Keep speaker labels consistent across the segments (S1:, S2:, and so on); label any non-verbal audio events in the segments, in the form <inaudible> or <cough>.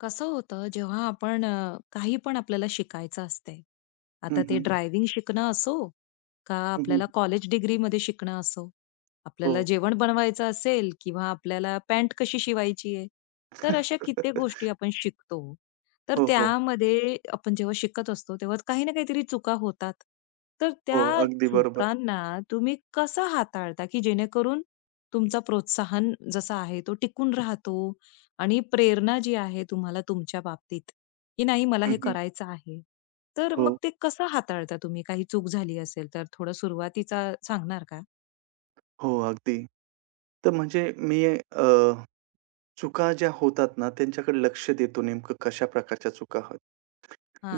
S1: कसं होतं जेव्हा आपण काही पण आपल्याला शिकायचं असते.
S2: हं,
S1: आता ते
S2: हं.
S1: ड्रायव्हिंग शिकणं असो का
S2: हं, हं.
S1: आपल्याला कॉलेज डिग्रीमध्ये शिकणं असो,
S2: हो.
S1: आपल्याला जेवण बनवायचं असेल किंवा आपल्याला पॅन्ट कशी शिवायची आहे. तर अशा कित्येक गोष्टी आपण शिकतो. तर
S2: हो, हो.
S1: त्यामध्ये आपण जेव्हा शिकत असतो तेव्हा काही ना काहीतरी चुका होतात. तर
S2: हो,
S1: त्या
S2: अगदी बरोबर.
S1: चुकांना तुम्ही कसं हाताळता की जेणेकरून तुमचा प्रोत्साहन जसा आहे तो टिकून राहतो आणि प्रेरणा जी आहे तुम्हाला तुमच्या बाबतीत, की नाही मला
S2: हं,
S1: हे
S2: हं.
S1: करायचं आहे. तर
S2: हो,
S1: मग ते कसं हाताळता तुम्ही? काही चूक झाली असेल तर थोडं सुरुवातीचा सांगणार का?
S2: हो, अगदी. तर म्हणजे मी चुका ज्या होतात ना, त्यांच्याकडे लक्ष देतो नेमकं कशा प्रकारच्या चुका आहेत.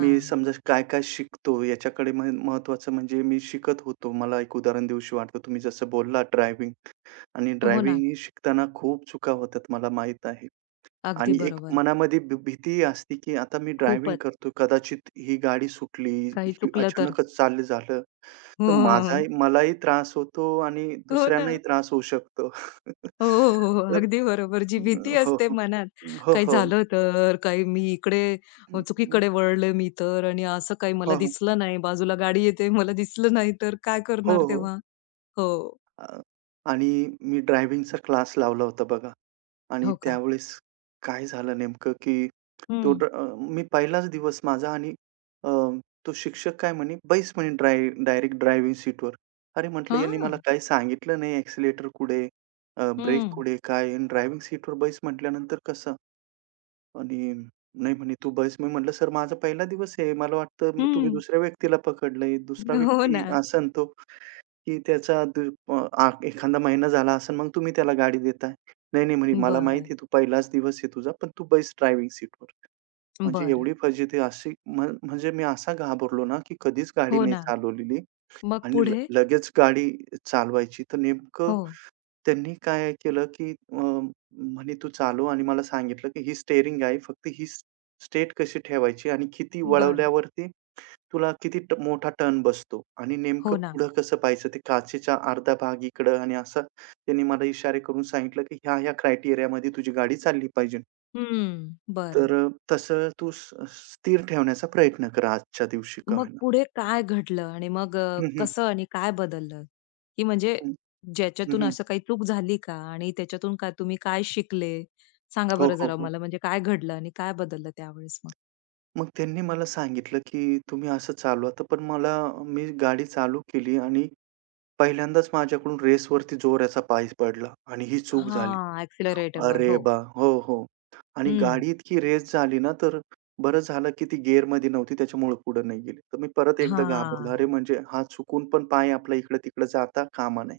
S2: मी समजा काय-काय शिकतो याच्याकडे महत्त्वाचं म्हणजे मी शिकत होतो. मला एक उदाहरण दिवशी वाटतं तुम्ही जसं बोललात ड्रायव्हिंग आणि
S1: हो ना.
S2: ड्रायव्हिंग ही शिकताना खूप चुका होतात मला माहीत आहे.
S1: अगदी
S2: आणि एक
S1: बरोबर.
S2: मनामध्ये भीती असते, की आता मी ड्रायव्हिंग
S1: खूपच.
S2: करतो. कदाचित ही गाडी सुटली,
S1: काही
S2: ही
S1: चुकलं तर.
S2: अचानकच चालू झालं. तर
S1: हं.
S2: माझाही मलाही त्रास होतो आणि
S1: हो ना.
S2: दुसऱ्यांनाही त्रास होऊ शकतो. <laughs>
S1: हो, हो, हो, हो.
S2: तर
S1: अगदी बरोबर. जी भीती
S2: अ, हो,
S1: असते
S2: हो.
S1: मनात,
S2: हो,
S1: काही
S2: हो.
S1: झालं तर, काही मी इकडे
S2: हं, हं.
S1: चुकीकडे वळले मी तर आणि असं काही
S2: हो,
S1: मला
S2: हो.
S1: दिसलं नाही, बाजूला गाडी येते, मला दिसलं नाही तर काय
S2: हो,
S1: करणार
S2: हो.
S1: तेव्हा? हो.
S2: अ, आणि मी ड्रायव्हिंगचा क्लास लावला होता बघा आणि
S1: हो का?
S2: त्यावेळेस काय झालं नेमकं, की
S1: हं.
S2: मी पहिलाच दिवस माझा आणि अ, तो शिक्षक काय म्हणे, "बैस" म्हणे डायरेक्ट ड्रायव्हिंग सीटवर. अरे म्हटलं, "यांनी
S1: हा,
S2: मला काही सांगितलं नाही, एक्सेलेरेटर कुठे ब्रेक
S1: हं,
S2: कुठे काय आहे आणि ड्रायव्हिंग सीटवर बैस म्हटल्यानंतर कसं?" आणि नाही म्हणे तू बस. मी म्हटलं, "सर माझा पहिला दिवस आहे. मला वाटतं तुम्ही
S1: हं.
S2: दुसऱ्या व्यक्तीला पकडलंय. दुसरा
S1: हो
S2: व्यक्ती
S1: ना.
S2: असन तो, की त्याचा दु अ, एखादा महिना झाला असेल, मग तुम्ही त्याला गाडी देताय." "नाही, नाही," म्हणे, "मला
S1: बरं,
S2: माहिती आहे तू पहिलाच दिवस आहे तुझा, पण तू बैस ड्रायव्हिंग सीटवर." म्हणजे
S1: बरं.
S2: एवढी फजिती अशी म्हणजे मी असा घाबरलो ना, की कधीच गाडी
S1: हो
S2: नाही
S1: ना.
S2: चालवलेली
S1: मग
S2: आणि
S1: पुढे?
S2: लगेच गाडी चालवायची. तर नेमकं
S1: हो.
S2: त्यांनी काय केलं, की म्हणे तू चालव आणि मला सांगितलं, की ही स्टेअरिंग आहे. फक्त ही स्टेट कशी ठेवायची आणि किती
S1: बरं.
S2: वळवल्यावरती तुला किती मोठा टर्न बसतो आणि
S1: हो
S2: नेमकं
S1: ना.
S2: पुढं कसं पाहायचं ते काचेचा अर्धा भाग इकडं आणि असा त्यांनी मला इशारे करून सांगितलं, की ह्या-ह्या क्रायटेरियामध्ये तुझी गाडी चालली पाहिजे.
S1: हं. बरं.
S2: तसं तू स स्थिर ठेवण्याचा प्रयत्न कर आजच्या दिवशी का
S1: मग
S2: होईना.
S1: पुढे काय घडलं आणि मग
S2: हं, हं.
S1: कसं आणि काय बदललं? की म्हणजे
S2: हं,
S1: ज्याच्यातून
S2: हं,
S1: असं काही चूक झाली का? आणि त्याच्यातून काय तुम्ही काय शिकले? सांगा
S2: हो,
S1: बरं
S2: हो,
S1: जरा
S2: हो.
S1: मला म्हणजे काय घडलं आणि काय बदललं त्यावेळेस मग?
S2: मग त्यांनी मला सांगितलं, की तुम्ही असं चालवा तर पण मला मी गाडी चालू केली आणि पहिल्यांदाच माझ्याकडून रेसवरती जोराचा पाय पडला आणि ही चूक झाली.
S1: हां, एक्सेलरेटरवर.
S2: अरे
S1: हो.
S2: बा हो, हो. आणि
S1: हं.
S2: गाडी इतकी रेस झाली ना, तर बरं झालं, की ती गिअरमध्ये नव्हती त्याच्यामुळे पुढे नाही गेली. तर मी परत एकदा घाबरलो.
S1: हां.
S2: अरे म्हणजे हा चुकून पण पाय आपला इकडं-तिकडं जाता कामा नये.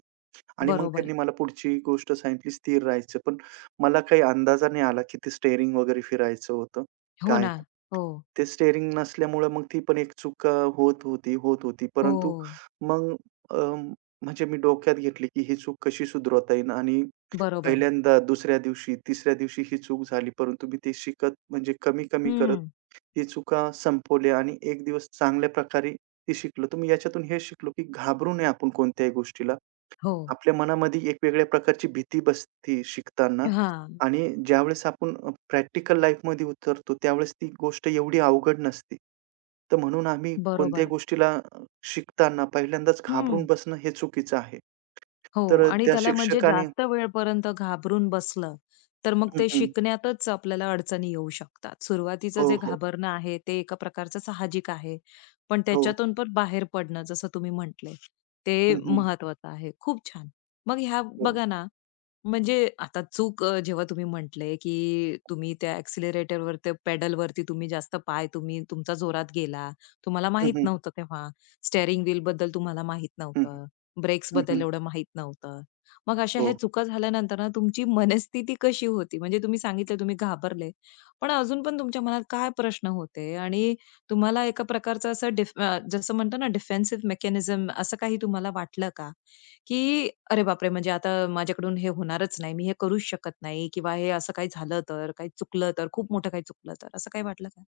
S2: आणि मग
S1: बरोबर.
S2: त्यांनी मला पुढची गोष्ट सांगितली स्थिर राहायचं. पण मला काही अंदाजा नाही आला, की ते स्टेअरिंग वगैरे फिरायचं होतं.
S1: हो
S2: काय
S1: ना. हो.
S2: ते स्टेअरिंग नसल्यामुळं मग ती पण एक चूक होत होती.
S1: हो.
S2: परंतु मग अ, म्हणजे मी डोक्यात घेतली, की ही चूक कशी सुधारवता येईल आणि
S1: बरोबर.
S2: पहिल्यांदा, दुसऱ्या दिवशी, तिसऱ्या दिवशी ही चूक झाली. परंतु मी ते शिकत म्हणजे कमी-कमी करत
S1: हं.
S2: ही चुका संपवल्या आणि एक दिवस चांगल्या प्रकारे ती शिकलो. तर मी याच्यातून हे शिकलो, की घाबरू नये आपण कोणत्याही गोष्टीला.
S1: हो.
S2: आपल्या मनामध्ये एक वेगळ्या प्रकारची भीती बसते शिकताना
S1: हां,
S2: आणि ज्यावेळेस आपण प्रॅक्टिकल लाईफमध्ये उतरतो, त्यावेळेस ती गोष्ट एवढी अवघड नसते. तर म्हणून आम्ही कोणत्याही
S1: बरोबर.
S2: गोष्टीला शिकताना पहिल्यांदाच
S1: हं.
S2: घाबरून बसणं हे चुकीचं आहे.
S1: हो
S2: तर
S1: आणि
S2: त्या
S1: त्याला म्हणजे
S2: शिक्षकाने
S1: जास्त वेळपर्यंत घाबरून बसलं, तर मग
S2: हं,
S1: ते
S2: हं.
S1: शिकण्यातच आपल्याला अडचणी येऊ शकतात. सुरुवातीचं
S2: हो,
S1: जे
S2: हो.
S1: घाबरणं आहे, ते एका प्रकारचं साहजिक आहे. पण
S2: हो.
S1: त्याच्यातून पण बाहेर पडणं, जसं तुम्ही म्हटले,
S2: हं,
S1: ते
S2: हं.
S1: महत्वाचं आहे. खूप छान. मग ह्या
S2: हो.
S1: बघा ना, म्हणजे आता चूक, जेव्हा तुम्ही म्हटले, की तुम्ही त्या एक्सेलरेटरवर, त्या पेडल वरती तुम्ही जास्त पाय तुमचा जोरात गेला. तुम्हाला
S2: हं,
S1: माहीत
S2: हं.
S1: नव्हतं तेव्हा. स्टीअरिंग व्हीलबद्दल तुम्हाला माहीत
S2: हं, हं.
S1: नव्हतं.
S2: हं.
S1: ब्रेक्सबद्दल
S2: हं.
S1: एवढं माहीत नव्हतं. मग अशा ह्या
S2: हो.
S1: चुका झाल्यानंतर ना, तुमची मनस्थिती कशी होती? म्हणजे तुम्ही सांगितलं तुम्ही घाबरले. पण अजून पण तुमच्या मनात काय प्रश्न होते? आणि तुम्हाला एका प्रकारचं असं जसं म्हणतो ना डिफेन्सिव्ह मेकॅनिझम असं काही तुम्हाला वाटलं का? की अरे बापरे! म्हणजे आता माझ्याकडून हे होणारच नाही. मी हे करूच शकत नाही किंवा हे असं काही झालं तर, काही चुकलं तर, खूप मोठं काही चुकलं तर, असं काही वाटलं का?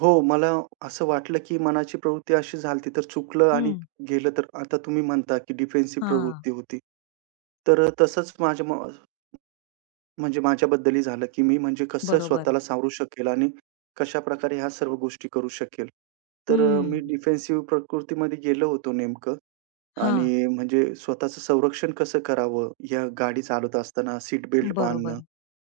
S2: हो, मला असं वाटलं, की मनाची प्रवृत्ती अशी झाली तर चुकलं आणि
S1: हं.
S2: गेलं तर आता तुम्ही म्हणता, की डिफेन्सिव्ह
S1: हां,
S2: प्रवृत्ती होती. तसंच माझ्या म म्हणजे माझ्याबद्दलही झालं, की मी म्हणजे कसं
S1: बरोबर.
S2: स्वतःला सावरू शकेल आणि कशाप्रकारे ह्या सर्व गोष्टी करू शकेल.
S1: हं,
S2: मी डिफेन्सिव्ह प्रकृतीमध्ये गेलो होतो नेमकं
S1: हां,
S2: आणि म्हणजे स्वतःचं संरक्षण कसं करावं, या गाडी चालवत असताना सीट बेल्ट बांधणं
S1: बरोबर.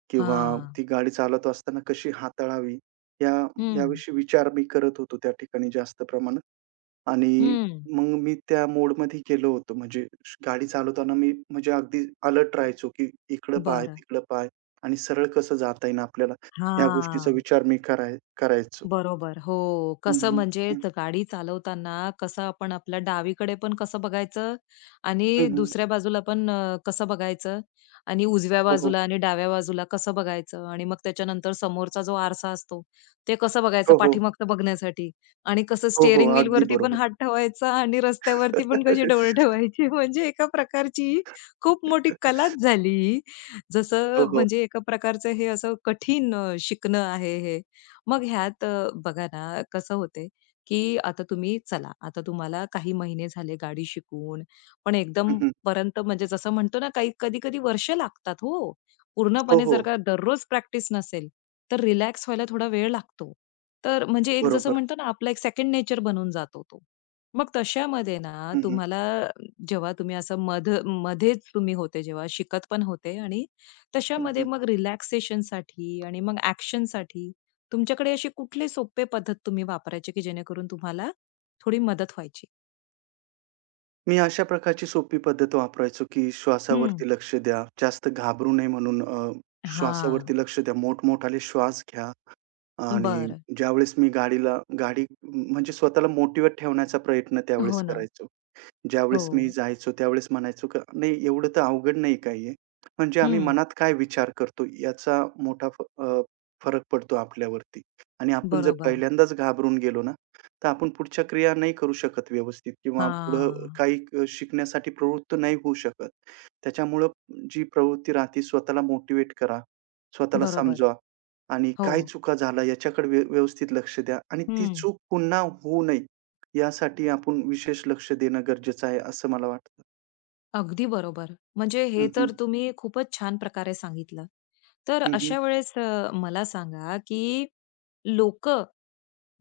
S2: किंवा
S1: हां,
S2: ती गाडी चालवत असताना कशी हाताळावी, या
S1: हं,
S2: याविषयी विचार मी करत होतो त्या ठिकाणी जास्त प्रमाणात आणि
S1: हं.
S2: मग मी त्या मोडमध्ये गेलो होतो. म्हणजे गाडी चालवताना मी म्हणजे अगदी अलर्ट राहायचो, की इकडं पाय,
S1: बरं.
S2: तिकडं पाय आणि सरळ कसं जाता येईल आपल्याला, या गोष्टीचा
S1: हां.
S2: विचार मी करायचो.
S1: बरोबर. हो.
S2: हं,
S1: कसं
S2: हं.
S1: म्हणजे
S2: हं,
S1: त गाडी चालवताना कसं आपण आपल्या डावीकडे पण कसं बघायचं आणि दुसऱ्या बाजूला पण कसं बघायचं आणि उजव्या
S2: हो, हो.
S1: बाजूला आणि डाव्या बाजूला कसं बघायचं आणि मग त्याच्यानंतर समोरचा जो आरसा असतो, ते कसं बघायचं
S2: हो, हो.
S1: पाठीमागचं बघण्यासाठी आणि कसं
S2: हो, हो.
S1: स्टीअरिंग
S2: अगदी
S1: व्हीलवरती पण
S2: बरोबर.
S1: हात ठेवायचा आणि रस्त्यावरती पण कसे डोळे
S2: <laughs>
S1: ठेवायचे. <laughs> म्हणजे एका प्रकारची खूप मोठी कलाच झाली ही.
S2: हो,
S1: जसं
S2: हो.
S1: म्हणजे एका प्रकारचं हे असं कठीण शिकणं आहे हे. मग ह्यात बघा ना कसं होते, की आता तुम्ही चला, आता तुम्हाला काही महिने झाले गाडी शिकून, पण
S2: हं,
S1: एकदम
S2: हं.
S1: पर्यंत म्हणजे जसं म्हणतो ना काही कधी-कधी वर्ष लागतात हो.
S2: हो,
S1: पूर्णपणे
S2: हो.
S1: जर का दररोज प्रॅक्टिस नसेल, तर रिलॅक्स व्हायला थोडा वेळ लागतो. तर म्हणजे एक जसं
S2: बरोबर.
S1: म्हणतो ना आपला एक सेकंड नेचर बनून जातो तो. मग तशामध्ये ना
S2: हं, हं.
S1: तुम्हाला जेव्हा तुम्ही असं मध्येच तुम्ही होते जेव्हा शिकत पण होते आणि तशामध्ये
S2: हं,
S1: मग रिलॅक्सेशनसाठी आणि मग एक्शनसाठी तुमच्याकडे असे कुठले सोपे पद्धत तुम्ही वापरायचे, की जेणेकरून तुम्हाला थोडी मदत व्हायची?
S2: मी अशा प्रकारची सोपी पद्धत वापरायचो, की
S1: हं.
S2: श्वासावरती लक्ष द्या. जास्त घाबरू नये म्हणून श्वासावरती
S1: हां.
S2: लक्ष द्या. मोठमोठाले श्वास घ्या आणि
S1: बरं.
S2: ज्यावेळेस मी गाडी म्हणजे स्वतःला मोटिव्हेट ठेवण्याचा प्रयत्न त्यावेळेस
S1: हो ना.
S2: करायचो.
S1: हो.
S2: ज्यावेळेस मी जायचो, त्यावेळेस म्हणायचो का नाही एवढं तर अवघड नाही काही आहे. म्हणजे आम्ही
S1: हं.
S2: मनात काय विचार करतो याचा मोठा फरक पडतो आपल्यावरती आणि आपण जर
S1: बरोबर.
S2: पहिल्यांदाच घाबरून गेलो ना, तर आपण पुढच्या क्रिया नाही करू शकत व्यवस्थित किंवा पुढं
S1: हां.
S2: काही शिकण्यासाठी प्रवृत्त नाही होऊ शकत. त्याच्यामुळं जी प्रवृत्ती राहते स्वतःला मोटिव्हेट करा, स्वतःला
S1: बरोबर.
S2: समजवा आणि
S1: हो.
S2: काय चुका झाल्या याच्याकडे व्यवस्थित लक्ष द्या आणि ती
S1: हं.
S2: चूक पुन्हा होऊ नये यासाठी आपण विशेष लक्ष देणं गरजेचं आहे, असं मला वाटतं.
S1: अगदी बरोबर. म्हणजे हे
S2: हं, हं.
S1: तर तुम्ही खूपच छान प्रकारे सांगितलं. तर
S2: हं, हं.
S1: अशा वेळेस मला सांगा, की लोकं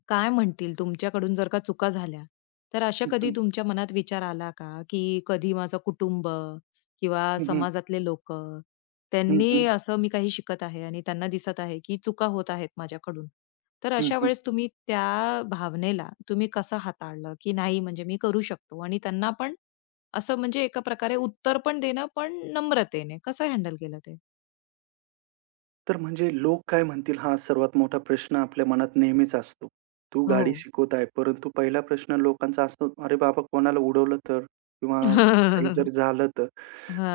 S1: काय म्हणतील तुमच्याकडून जर का चुका झाल्या, तर अशा
S2: हं,
S1: कधी
S2: हं.
S1: तुमच्या मनात विचार आला का, की कधी माझं कुटुंब किंवा
S2: हं, हं.
S1: समाजातले लोक,
S2: हं, हं.
S1: त्यांनी असं मी काही शिकत आहे आणि त्यांना दिसत आहे, की चुका होत आहेत माझ्याकडून. तर
S2: हं,
S1: अशा
S2: हं.
S1: वेळेस तुम्ही त्या भावनेला तुम्ही कसं हाताळलं, की नाही म्हणजे मी करू शकतो आणि त्यांना पण असं म्हणजे एका प्रकारे उत्तर पण देणं, पण नम्रतेने कसं हँडल केलं ते?
S2: तर म्हणजे लोक काय म्हणतील हा सर्वात मोठा प्रश्न आपल्या मनात नेहमीच असतो. तू
S1: हो.
S2: गाडी शिकवत आहे, परंतु पहिला प्रश्न लोकांचा असतो, "अरे बाबा कोणाला उडवलं तर? किंवा काही जर
S1: <laughs>
S2: झालं तर?"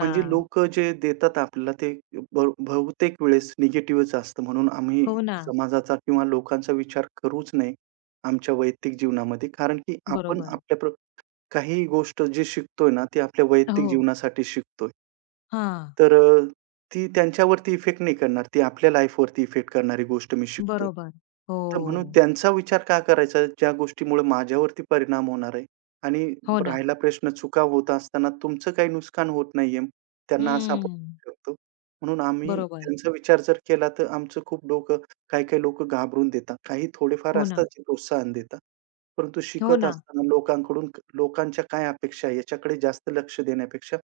S2: म्हणजे लोकं जे देतात आपल्याला ते बहुतेक वेळेस निगेटिव्हच असतं. म्हणून आम्ही
S1: हो ना.
S2: समाजाचा किंवा लोकांचा विचार करूच नये आमच्या वैयक्तिक जीवनामध्ये. कारण की आपण
S1: बरोबर.
S2: आपल्या प्र काही गोष्ट जी शिकतोय ना, ती आपल्या वैयक्तिक
S1: हो.
S2: जीवनासाठी शिकतोय.
S1: हां.
S2: तर अ, ती त्यांच्यावरती इफेक्ट नाही करणार. ती आपल्या लाईफवरती इफेक्ट करणारी गोष्ट मी शिकतोय.
S1: बरोबर. हो.
S2: तर म्हणून त्यांचा विचार का करायचा, ज्या गोष्टीमुळे माझ्यावरती परिणाम होणार आहे आणि
S1: हो ना.
S2: राहिला प्रश्न चुका होत असताना तुमचं काही नुकसान होत नाहीये. त्यांना असं आपण
S1: हं.
S2: म्हणू शकतो. म्हणून आम्ही
S1: बरोबर.
S2: त्यांचा विचार जर केला, तर आमचं खूप डोकं काही-काही लोकं घाबरून देतात. काही थोडेफार
S1: हो
S2: असतात
S1: ना.
S2: जे प्रोत्साहन देतात. परंतु
S1: हो
S2: शिकत
S1: ना.
S2: असताना लोकांकडून लोकांच्या काय अपेक्षा आहे याच्याकडे जास्त लक्ष देण्यापेक्षा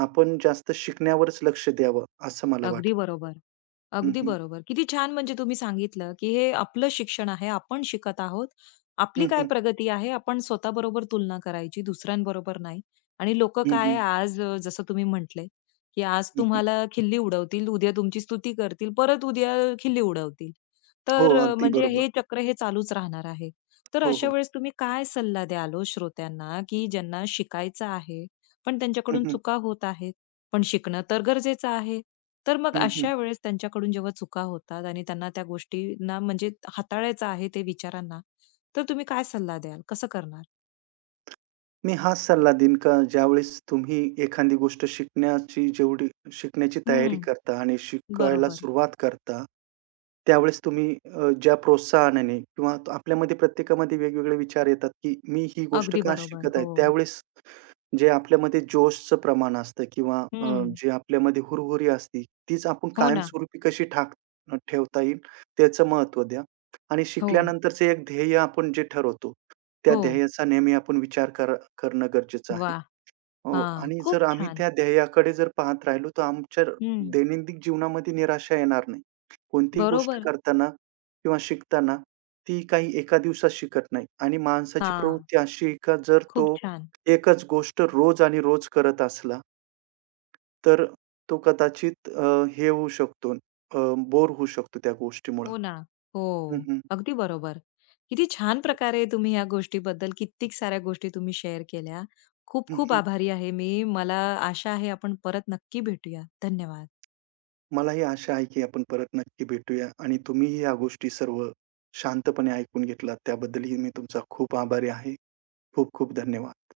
S2: आपण जास्त शिकण्यावरच लक्ष द्यावं, असं मला
S1: अगदी
S2: वाटतं.
S1: बरोबर.
S2: हं,
S1: अगदी
S2: हं.
S1: बरोबर. किती छान म्हणजे तुम्ही सांगितलं, की हे आपलं शिक्षण आहे, आपण शिकत आहोत. आपली
S2: हं,
S1: काय
S2: हं.
S1: प्रगती आहे, आपण स्वतःबरोबर तुलना करायची, दुसऱ्यांबरोबर नाही. आणि लोकं
S2: हं, हं.
S1: काय आज जसं तुम्ही म्हटले, की आज
S2: हं, हं.
S1: तुम्हाला खिल्ली उडवतील, उद्या तुमची स्तुती करतील, परत उद्या खिल्ली उडवतील.
S2: हो,
S1: तर
S2: अगदी
S1: म्हणजे
S2: बरोबर.
S1: हे चक्र हे चालूच राहणार आहे. तर
S2: हो,
S1: अशा
S2: हो.
S1: वेळेस तुम्ही काय सल्ला द्याल ओ श्रोत्यांना, की ज्यांना शिकायचं आहे, पण
S2: हं,
S1: त्यांच्याकडून
S2: हं.
S1: चुका होत आहेत, पण शिकणं तर गरजेचं आहे. तर मग
S2: हं, हं.
S1: अशा वेळेस त्यांच्याकडून जेव्हा चुका होतात आणि त्यांना त्या गोष्टींना म्हणजे हाताळायचं आहे ते विचारांना, तर तुम्ही काय सल्ला द्याल? कसं करणार?
S2: मी हाच सल्ला देईन का ज्यावेळेस तुम्ही एखादी गोष्ट शिकण्याची जेवढी शिकण्याची तयारी
S1: हं,
S2: करता आणि शिकायला
S1: बरोबर.
S2: सुरुवात करता, त्यावेळेस तुम्ही ज्या प्रोत्साहनाने किंवा आपल्यामध्ये प्रत्येकामध्ये वेगवेगळे विचार येतात, की मी ही गोष्ट
S1: अगदी
S2: का
S1: बरोबर.
S2: शिकत आहे?
S1: हो.
S2: त्यावेळेस जे आपल्यामध्ये जोशचं प्रमाण असतं किंवा
S1: हं.
S2: जे आपल्यामध्ये हुरहुरी असते, तीच आपण
S1: हो ना.
S2: कायमस्वरूपी कशी ठेवता येईल त्याचं महत्त्व द्या. आणि
S1: हो,
S2: शिकल्यानंतरचं एक ध्येय आपण जे ठरवतो, त्या
S1: हो.
S2: ध्येयाचा नेहमी आपण विचार करणं गरजेचं
S1: वा,
S2: आहे. हो
S1: हा,
S2: आणि
S1: खूप
S2: जर आम्ही
S1: छान.
S2: त्या ध्येयाकडे जर पाहत राहिलो, तर आमच्या
S1: हं,
S2: दैनंदिन जीवनामध्ये निराशा येणार नाही. कोणतीही गोष्ट
S1: बरोबर.
S2: करताना किंवा शिकताना ती काही एका दिवसात शिकत नाही आणि माणसाची
S1: हा,
S2: प्रवृत्ती अशी आहे का जर
S1: खूप
S2: तो
S1: छान.
S2: एकच गोष्ट रोज आणि रोज करत असला, तर तो कदाचित अ, हे होऊ शकतो, बोर होऊ शकतो त्या गोष्टीमुळं.
S1: हो ना. हो.
S2: हं, हं.
S1: अगदी बरोबर. किती छान प्रकारे तुम्ही या गोष्टीबद्दल कित्येक साऱ्या गोष्टी तुम्ही शेअर केल्या. खूप
S2: हं,
S1: खूप
S2: हं.
S1: आभारी आहे मी. मला आशा आहे आपण परत नक्की भेटूया. धन्यवाद.
S2: मलाही आशा आहे की आपण परत नक्की भेटूया आणि तुम्हीही या गोष्टी सर्व शांतपणे ऐकून घेतलात त्याबद्दलही मी तुमचा खूप आभारी आहे. खूप खूप धन्यवाद.